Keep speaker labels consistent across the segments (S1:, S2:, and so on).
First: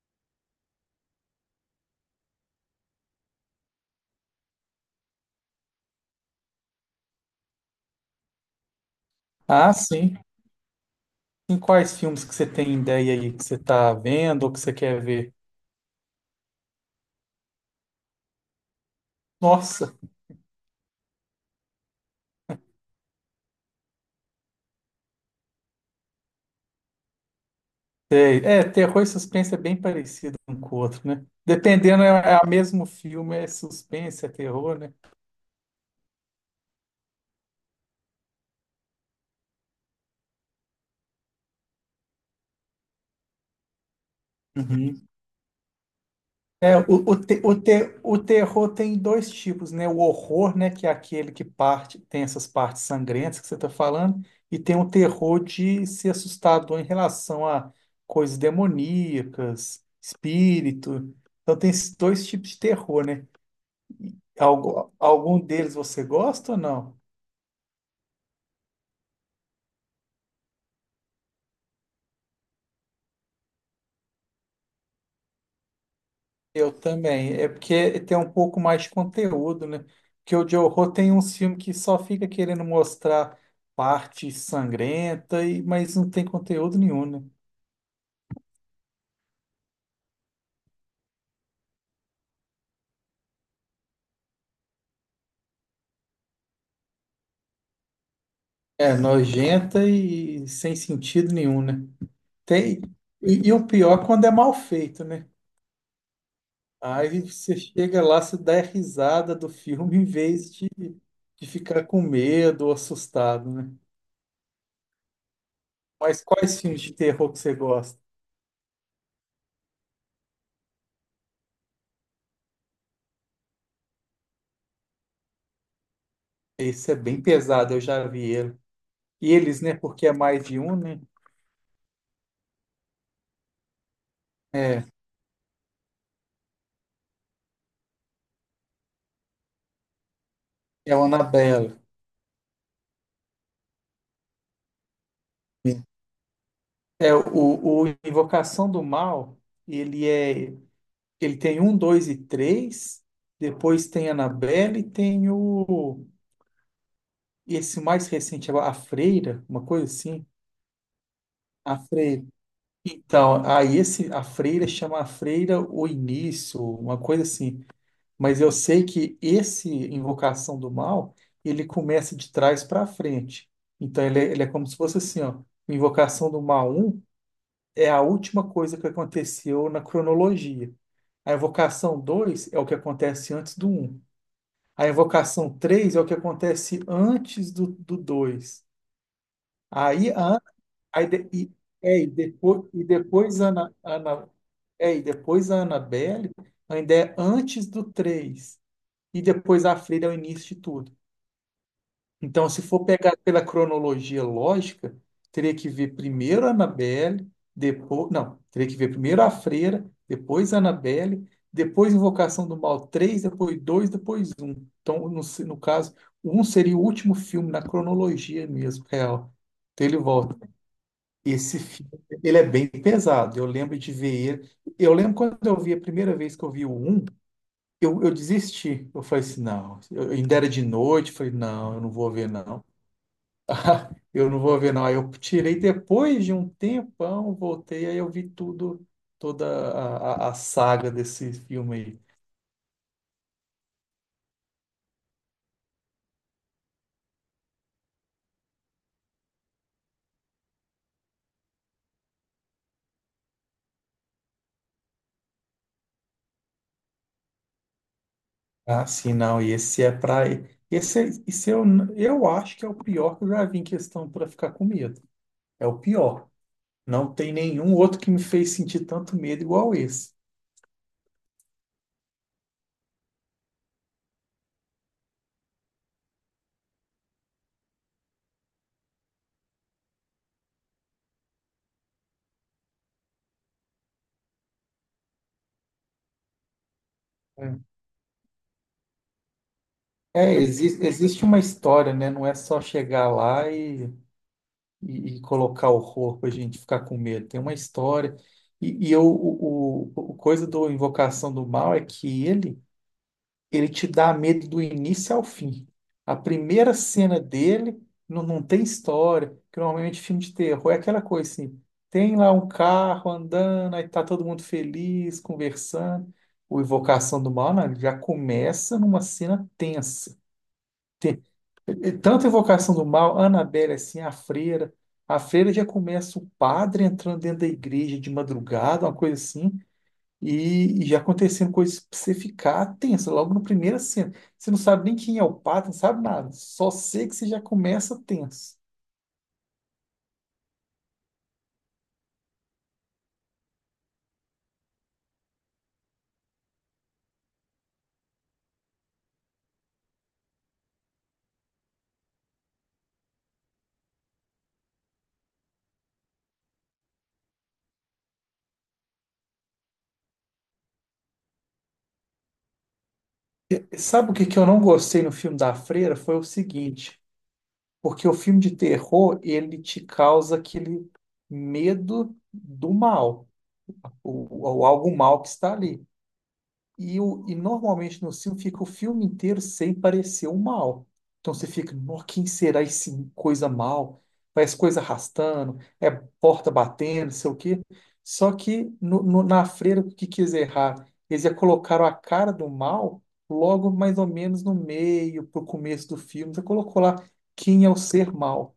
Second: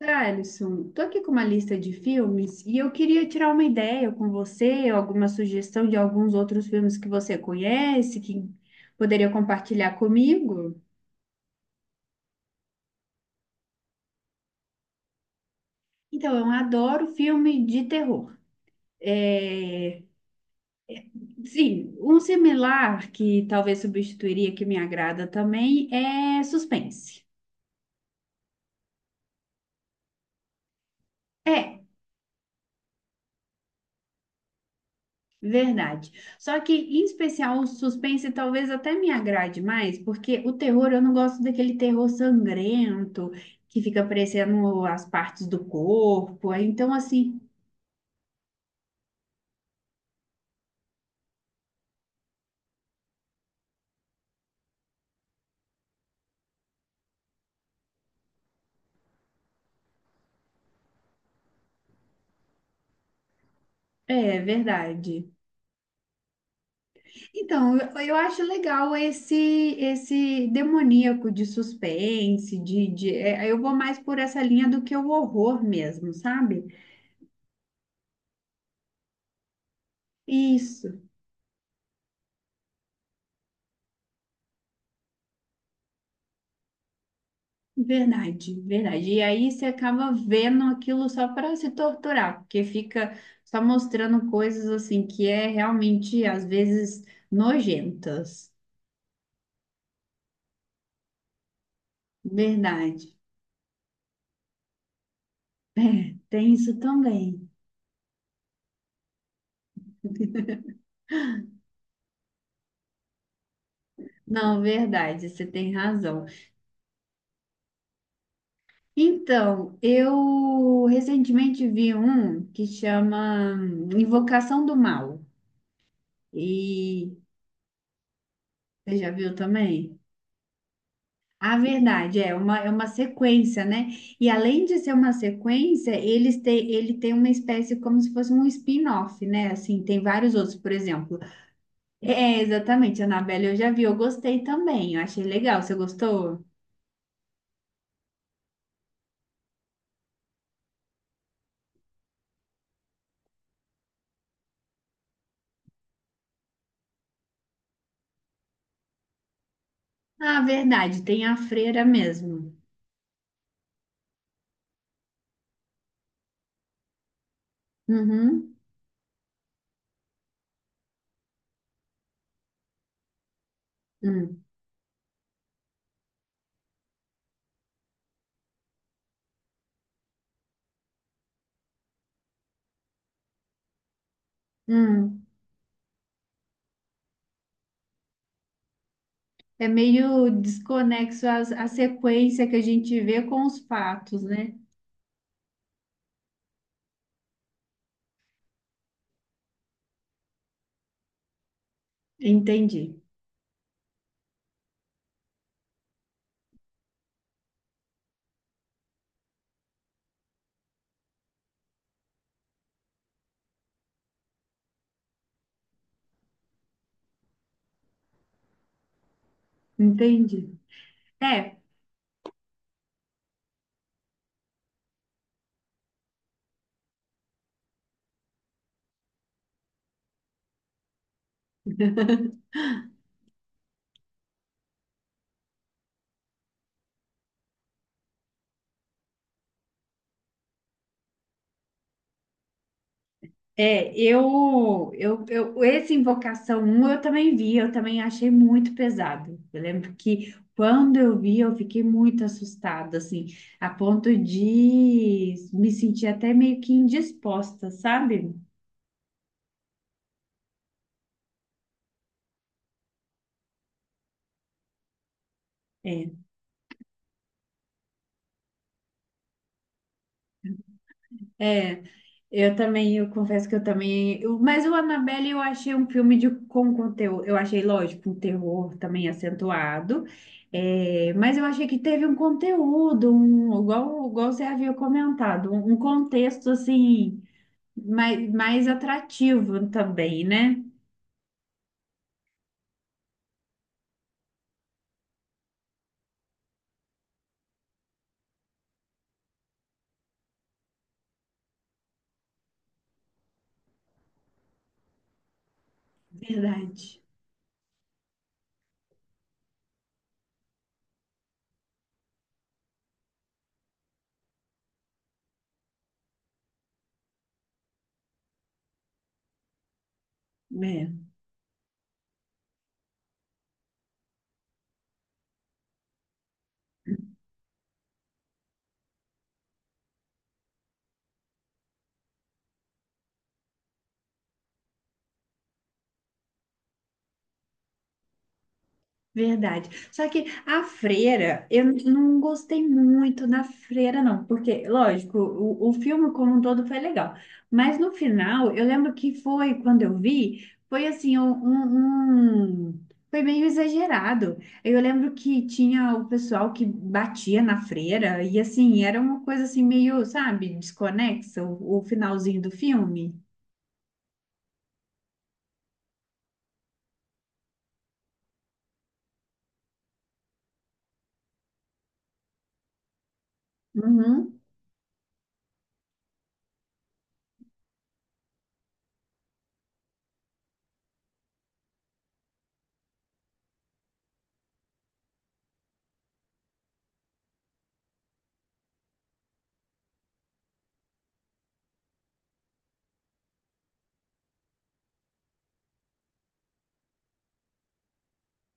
S1: Ah, Alisson, tô aqui com uma lista de filmes e eu queria tirar uma ideia com você, alguma sugestão de alguns outros filmes que você conhece, que poderia
S2: Ah,
S1: compartilhar
S2: sim.
S1: comigo.
S2: Em quais filmes que você tem ideia aí que você tá vendo ou que você quer ver?
S1: Então, eu adoro filme de terror.
S2: Nossa,
S1: É, sim, um similar que talvez substituiria que me agrada também é suspense.
S2: sei. É, terror e suspense é bem parecido um com o outro, né?
S1: É,
S2: Dependendo, é, é o mesmo filme, é suspense, é terror, né?
S1: verdade. Só que, em especial, o suspense talvez até me agrade mais, porque o terror, eu não gosto daquele terror sangrento que fica aparecendo as
S2: Uhum.
S1: partes do corpo. Aí,
S2: É, o,
S1: então,
S2: o,
S1: assim,
S2: te- o, te- o terror tem dois tipos, né? O horror, né? Que é aquele que parte, tem essas partes sangrentas que você está falando, e tem o terror de ser assustador em relação a coisas demoníacas, espírito. Então tem esses dois tipos de terror, né?
S1: é verdade.
S2: Algum deles você gosta ou não?
S1: Então, eu acho legal esse demoníaco de suspense, de, eu vou mais por essa linha do que o horror mesmo, sabe?
S2: Eu também. É porque tem um pouco mais de conteúdo, né? Porque o de
S1: Isso.
S2: horror tem uns filmes que só fica querendo mostrar parte sangrenta, mas não tem conteúdo nenhum, né?
S1: Verdade, verdade. E aí você acaba vendo aquilo só para se torturar, porque fica só mostrando coisas assim que é realmente às vezes nojentas.
S2: É nojenta e sem sentido nenhum, né? Tem,
S1: Verdade.
S2: e o pior é quando é mal feito, né?
S1: É, tem isso
S2: Aí
S1: também.
S2: você chega lá, você dá risada do filme em vez de ficar com medo ou assustado, né?
S1: Não, verdade, você tem
S2: Mas
S1: razão.
S2: quais filmes de terror que você gosta?
S1: Então, eu recentemente vi um que chama Invocação do Mal.
S2: Esse é
S1: E
S2: bem pesado, eu já vi ele.
S1: você já
S2: E
S1: viu
S2: eles, né?
S1: também?
S2: Porque é mais de um, né?
S1: A verdade é uma sequência, né? E além de
S2: É,
S1: ser uma sequência, eles têm, ele tem uma espécie como se fosse um spin-off, né? Assim, tem vários outros, por
S2: é o
S1: exemplo.
S2: Annabelle.
S1: É, é, exatamente, Annabelle eu já vi, eu gostei também, eu achei legal. Você gostou?
S2: É, o Invocação do Mal, ele é. Ele tem um, dois e três. Depois tem Annabelle e tem o. Esse mais recente, a Freira, uma coisa assim.
S1: Ah, verdade, tem a
S2: A
S1: freira
S2: Freira.
S1: mesmo.
S2: Então, aí esse, a Freira chama a Freira o início, uma coisa assim. Mas eu
S1: Uhum,
S2: sei que esse Invocação do Mal, ele começa de trás para frente. Então
S1: hum,
S2: ele é como se fosse assim, ó, Invocação do Mal um é a última coisa que aconteceu na cronologia. A Invocação 2 é o que acontece antes do um. A
S1: hum.
S2: Invocação 3 é o que acontece antes do, do dois.
S1: É
S2: Aí, a,
S1: meio
S2: Ana- aí
S1: desconexo
S2: de- e,
S1: a
S2: é,
S1: sequência que a
S2: e
S1: gente vê
S2: depois
S1: com
S2: a
S1: os
S2: Ana,
S1: fatos,
S2: Ana,
S1: né?
S2: é, e depois a Annabelle ainda é antes do três. E depois a Freira é o início de tudo. Então, se
S1: Entendi,
S2: for pegar pela cronologia lógica, teria que ver primeiro a Annabelle, depois. Não, teria que ver primeiro a Freira, depois a Annabelle, depois Invocação do Mal três, depois dois, depois um. Então, no caso, um seria o último filme na cronologia mesmo, real. Então ele volta.
S1: entendi. É,
S2: Esse filme, ele é bem pesado. Eu lembro de ver ele. Eu lembro quando eu vi a primeira vez que eu vi o um, eu desisti. Eu falei assim, não, eu, ainda era de noite, falei, não, eu não vou ver, não. Eu não vou ver, não. Aí eu tirei depois de um tempão, voltei, aí eu vi tudo, toda a saga desse filme aí.
S1: é, eu, esse Invocação 1 eu também vi, eu também achei muito pesado. Eu lembro que quando eu vi, eu fiquei muito assustada, assim, a ponto de me sentir até meio que indisposta, sabe?
S2: Ah, sim, não. E esse é pra. Esse, esse eu acho que é o pior que eu já vi em questão pra ficar com medo. É o
S1: É,
S2: pior. Não tem nenhum outro que me fez sentir tanto medo igual esse.
S1: é. Eu também, eu confesso que eu também. Mas o Annabelle eu achei um filme de, com conteúdo. Eu achei, lógico, um terror também acentuado. É, mas eu achei que teve um conteúdo, um, igual, igual você havia comentado, um contexto assim
S2: É,
S1: mais, mais atrativo também,
S2: é,
S1: né?
S2: existe uma história, né? Não é só chegar lá e, e colocar o corpo, a gente ficar com medo. Tem uma história. E eu, o coisa do Invocação do Mal é que ele. Ele te dá medo do início ao fim. A primeira
S1: Verdade.
S2: cena dele não, não tem história, que normalmente é filme de terror é aquela coisa assim, tem lá um carro andando, aí tá todo mundo feliz, conversando. O Invocação do Mal, não, ele já começa numa cena tensa. E tanto Invocação do Mal, Annabelle assim, a freira. A freira já começa o padre entrando dentro da igreja de madrugada, uma coisa assim. E já aconteceram coisas pra você ficar tenso logo na primeira cena. Você não sabe nem quem é o pato, não sabe nada. Só sei que você já começa tenso.
S1: Verdade. Só que a freira, não gostei muito na freira, não, porque, lógico, o filme como um todo foi legal, mas no final, eu lembro que foi, quando eu vi, foi assim, um, foi meio exagerado. Eu lembro que tinha o pessoal que batia na freira, e assim, era uma coisa assim, meio, sabe, desconexa, o finalzinho do filme.
S2: E sabe o que que eu não gostei no filme da Freira? Foi o seguinte, porque o filme de terror, ele te causa aquele medo do mal,
S1: Uhum,
S2: ou algo mal que está ali. E normalmente no filme fica o filme inteiro sem parecer o mal. Então você fica, "Nó, quem será esse coisa mal? Parece coisa arrastando, é porta batendo, sei o quê". Só que na freira, o que quis errar? Eles já colocaram a cara do mal logo mais ou menos no meio, pro começo do filme. Você colocou lá, quem é o ser mal?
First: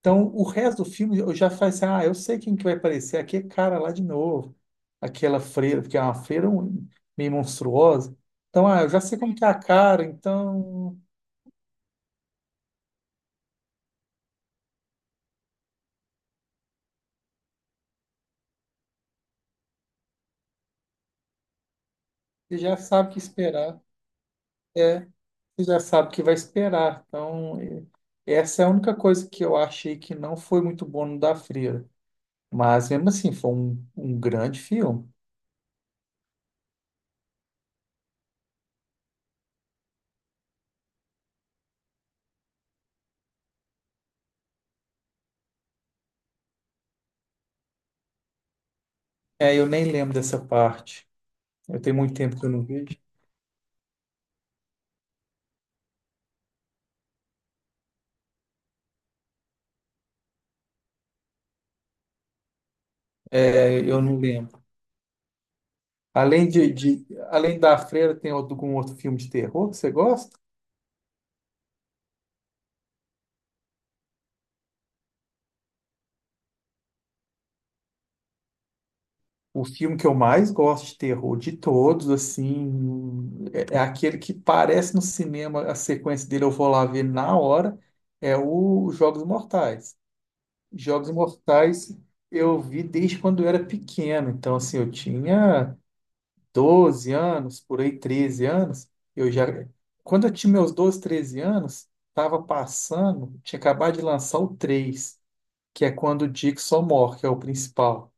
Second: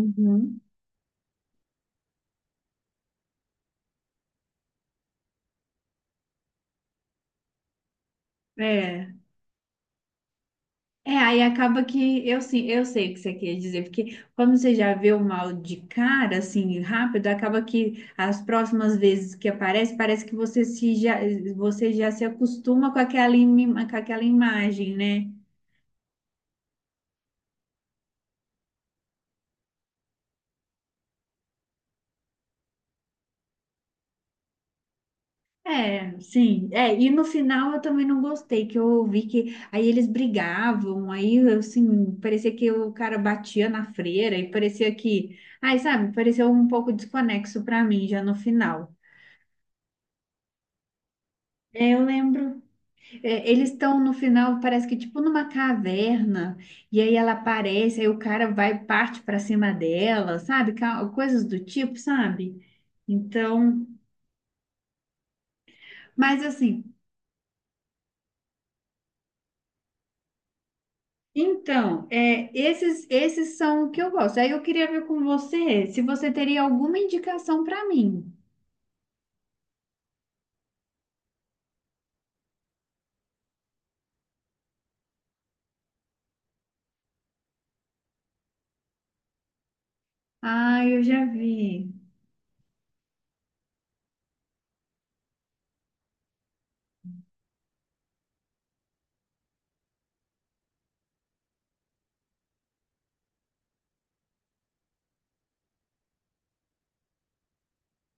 S2: Então, o resto do filme eu já falei assim, ah, eu sei quem que vai aparecer aqui, é cara lá de novo. Aquela freira, porque é uma freira meio monstruosa. Então, ah, eu já
S1: É.
S2: sei como que é a cara, então
S1: É, aí acaba que eu sim, eu sei o que você quer dizer, porque como você já vê o mal de cara, assim, rápido, acaba que as próximas vezes que aparece, parece que você já se
S2: você já
S1: acostuma com
S2: sabe o que
S1: aquela,
S2: esperar.
S1: com aquela imagem,
S2: É,
S1: né?
S2: você já sabe o que vai esperar. Então, essa é a única coisa que eu achei que não foi muito bom no da freira. Mas mesmo assim, foi um, um grande filme.
S1: É, sim. É, e no final eu também não gostei, que eu ouvi que aí eles brigavam, aí assim, parecia que o cara batia na freira e parecia que, ai, sabe, pareceu um pouco desconexo pra mim já no final.
S2: É, eu nem lembro dessa parte. Eu
S1: É,
S2: tenho
S1: eu
S2: muito tempo que eu
S1: lembro,
S2: não vejo.
S1: é, eles estão no final, parece que tipo numa caverna, e aí ela aparece, aí o cara vai, parte para cima dela, sabe? Coisas do tipo, sabe?
S2: É,
S1: Então,
S2: eu não lembro.
S1: mas
S2: Além de,
S1: assim,
S2: além da Freira, tem algum outro filme de terror que você gosta?
S1: então, é, esses são o que eu gosto. Aí eu queria ver com você se você teria alguma indicação para mim.
S2: O filme que eu mais gosto de terror de todos, assim, é, é aquele que parece no cinema, a sequência dele eu vou lá ver na hora, é o Jogos Mortais.
S1: Ah, eu
S2: Jogos
S1: já vi.
S2: Mortais eu vi desde quando eu era pequeno, então assim, eu tinha 12 anos, por aí 13 anos, eu já quando eu tinha meus 12, 13 anos, estava passando, tinha acabado de lançar o 3. Que é quando o Dixon morre, que é o principal.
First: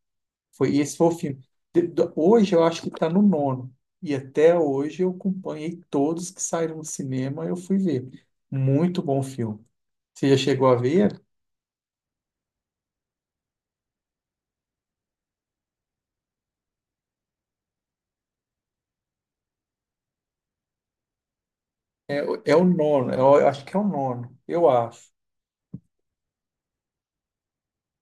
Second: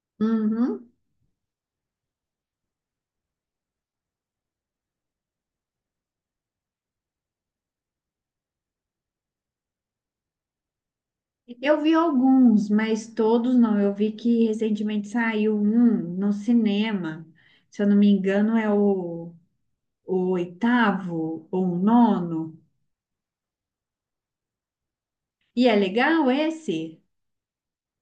S2: Foi
S1: Uhum.
S2: esse foi o filme. Hoje eu acho que está no nono. E até hoje eu acompanhei todos que saíram do cinema, eu fui ver. Muito bom filme. Você já chegou a ver?
S1: Eu vi alguns, mas todos não. Eu vi que recentemente saiu um no cinema. Se eu não me engano, é o oitavo ou o
S2: É
S1: nono.
S2: o nono, eu acho que é o nono, eu acho.
S1: E é legal esse,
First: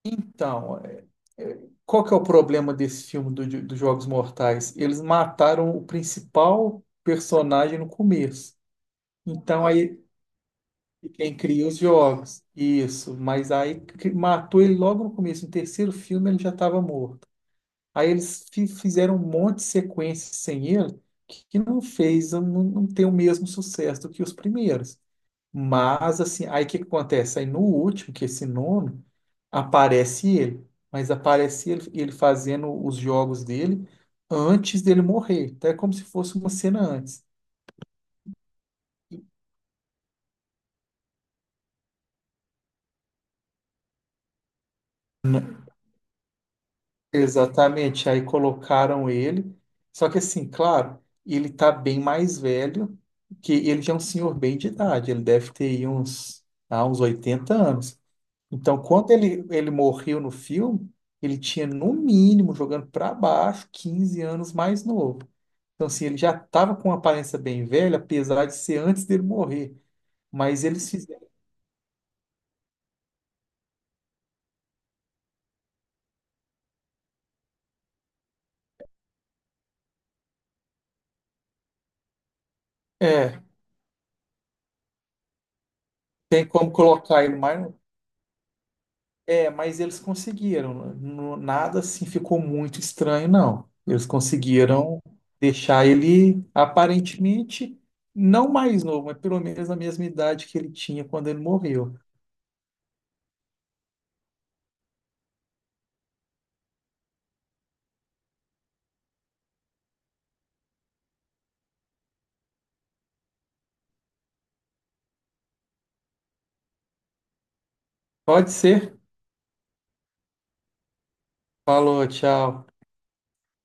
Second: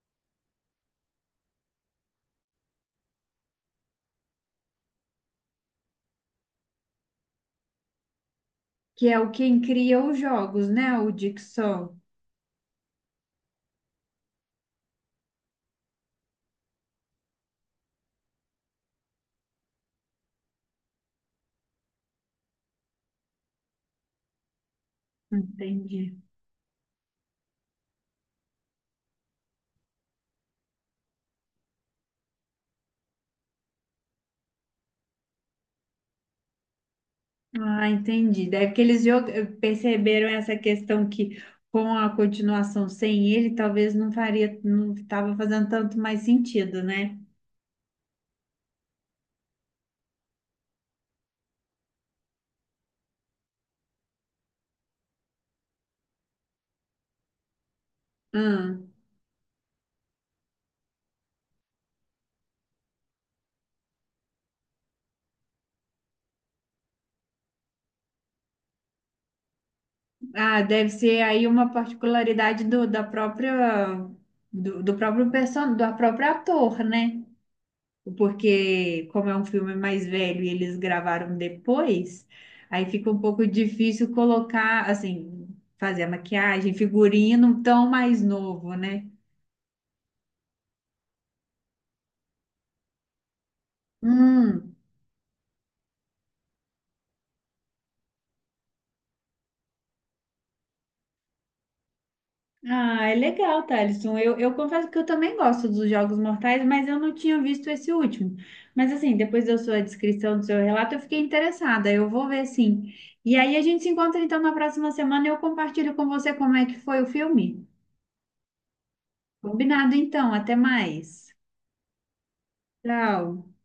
S2: Então, é- qual que é o problema desse filme do, dos Jogos Mortais? Eles mataram o principal personagem no começo.
S1: que é o quem
S2: Então aí.
S1: cria os jogos, né?
S2: E
S1: O
S2: quem cria os
S1: Dixon.
S2: jogos. Isso. Mas aí matou ele logo no começo. No terceiro filme ele já estava morto. Aí eles fizeram um monte de sequências sem ele que não, não tem o mesmo sucesso do que os primeiros.
S1: Entendi.
S2: Mas assim, aí o que que acontece? Aí no último, que é esse nono, aparece ele. Mas aparece ele, ele fazendo os jogos dele antes dele morrer. Então é como se fosse uma cena antes.
S1: Ah, entendi. Deve que perceberam essa questão que com a continuação sem ele, talvez não faria, não estava fazendo tanto mais sentido, né?
S2: Exatamente, aí colocaram ele. Só que assim, claro, ele tá bem mais velho, que ele já é um senhor bem de idade, ele deve ter aí uns, ah, uns 80 anos. Então,
S1: Hum.
S2: quando ele morreu no filme, ele tinha no mínimo, jogando para baixo, 15 anos mais novo. Então, assim, ele já estava com uma aparência bem velha, apesar de ser antes dele morrer.
S1: Ah,
S2: Mas
S1: deve
S2: eles
S1: ser
S2: fizeram.
S1: aí uma particularidade do, da própria, do próprio do próprio ator, né? Porque como é um filme mais velho e eles gravaram depois, aí fica um
S2: É,
S1: pouco difícil colocar, assim, fazer a
S2: tem como
S1: maquiagem,
S2: colocar ele
S1: figurino
S2: mais.
S1: tão mais novo, né?
S2: É, mas eles conseguiram. Nada assim ficou muito estranho, não. Eles
S1: Hum.
S2: conseguiram deixar ele aparentemente não mais novo, mas pelo menos a mesma idade que ele tinha quando ele morreu.
S1: Ah, é legal, Thalisson. Eu confesso que eu também gosto dos Jogos Mortais, mas eu não tinha visto esse último. Mas assim, depois da sua descrição, do seu relato, eu fiquei interessada. Eu vou ver sim. E aí a gente se encontra então na próxima semana e eu compartilho com você como é que foi o filme.
S2: Pode ser.
S1: Combinado então, até mais.
S2: Falou, tchau.
S1: Tchau.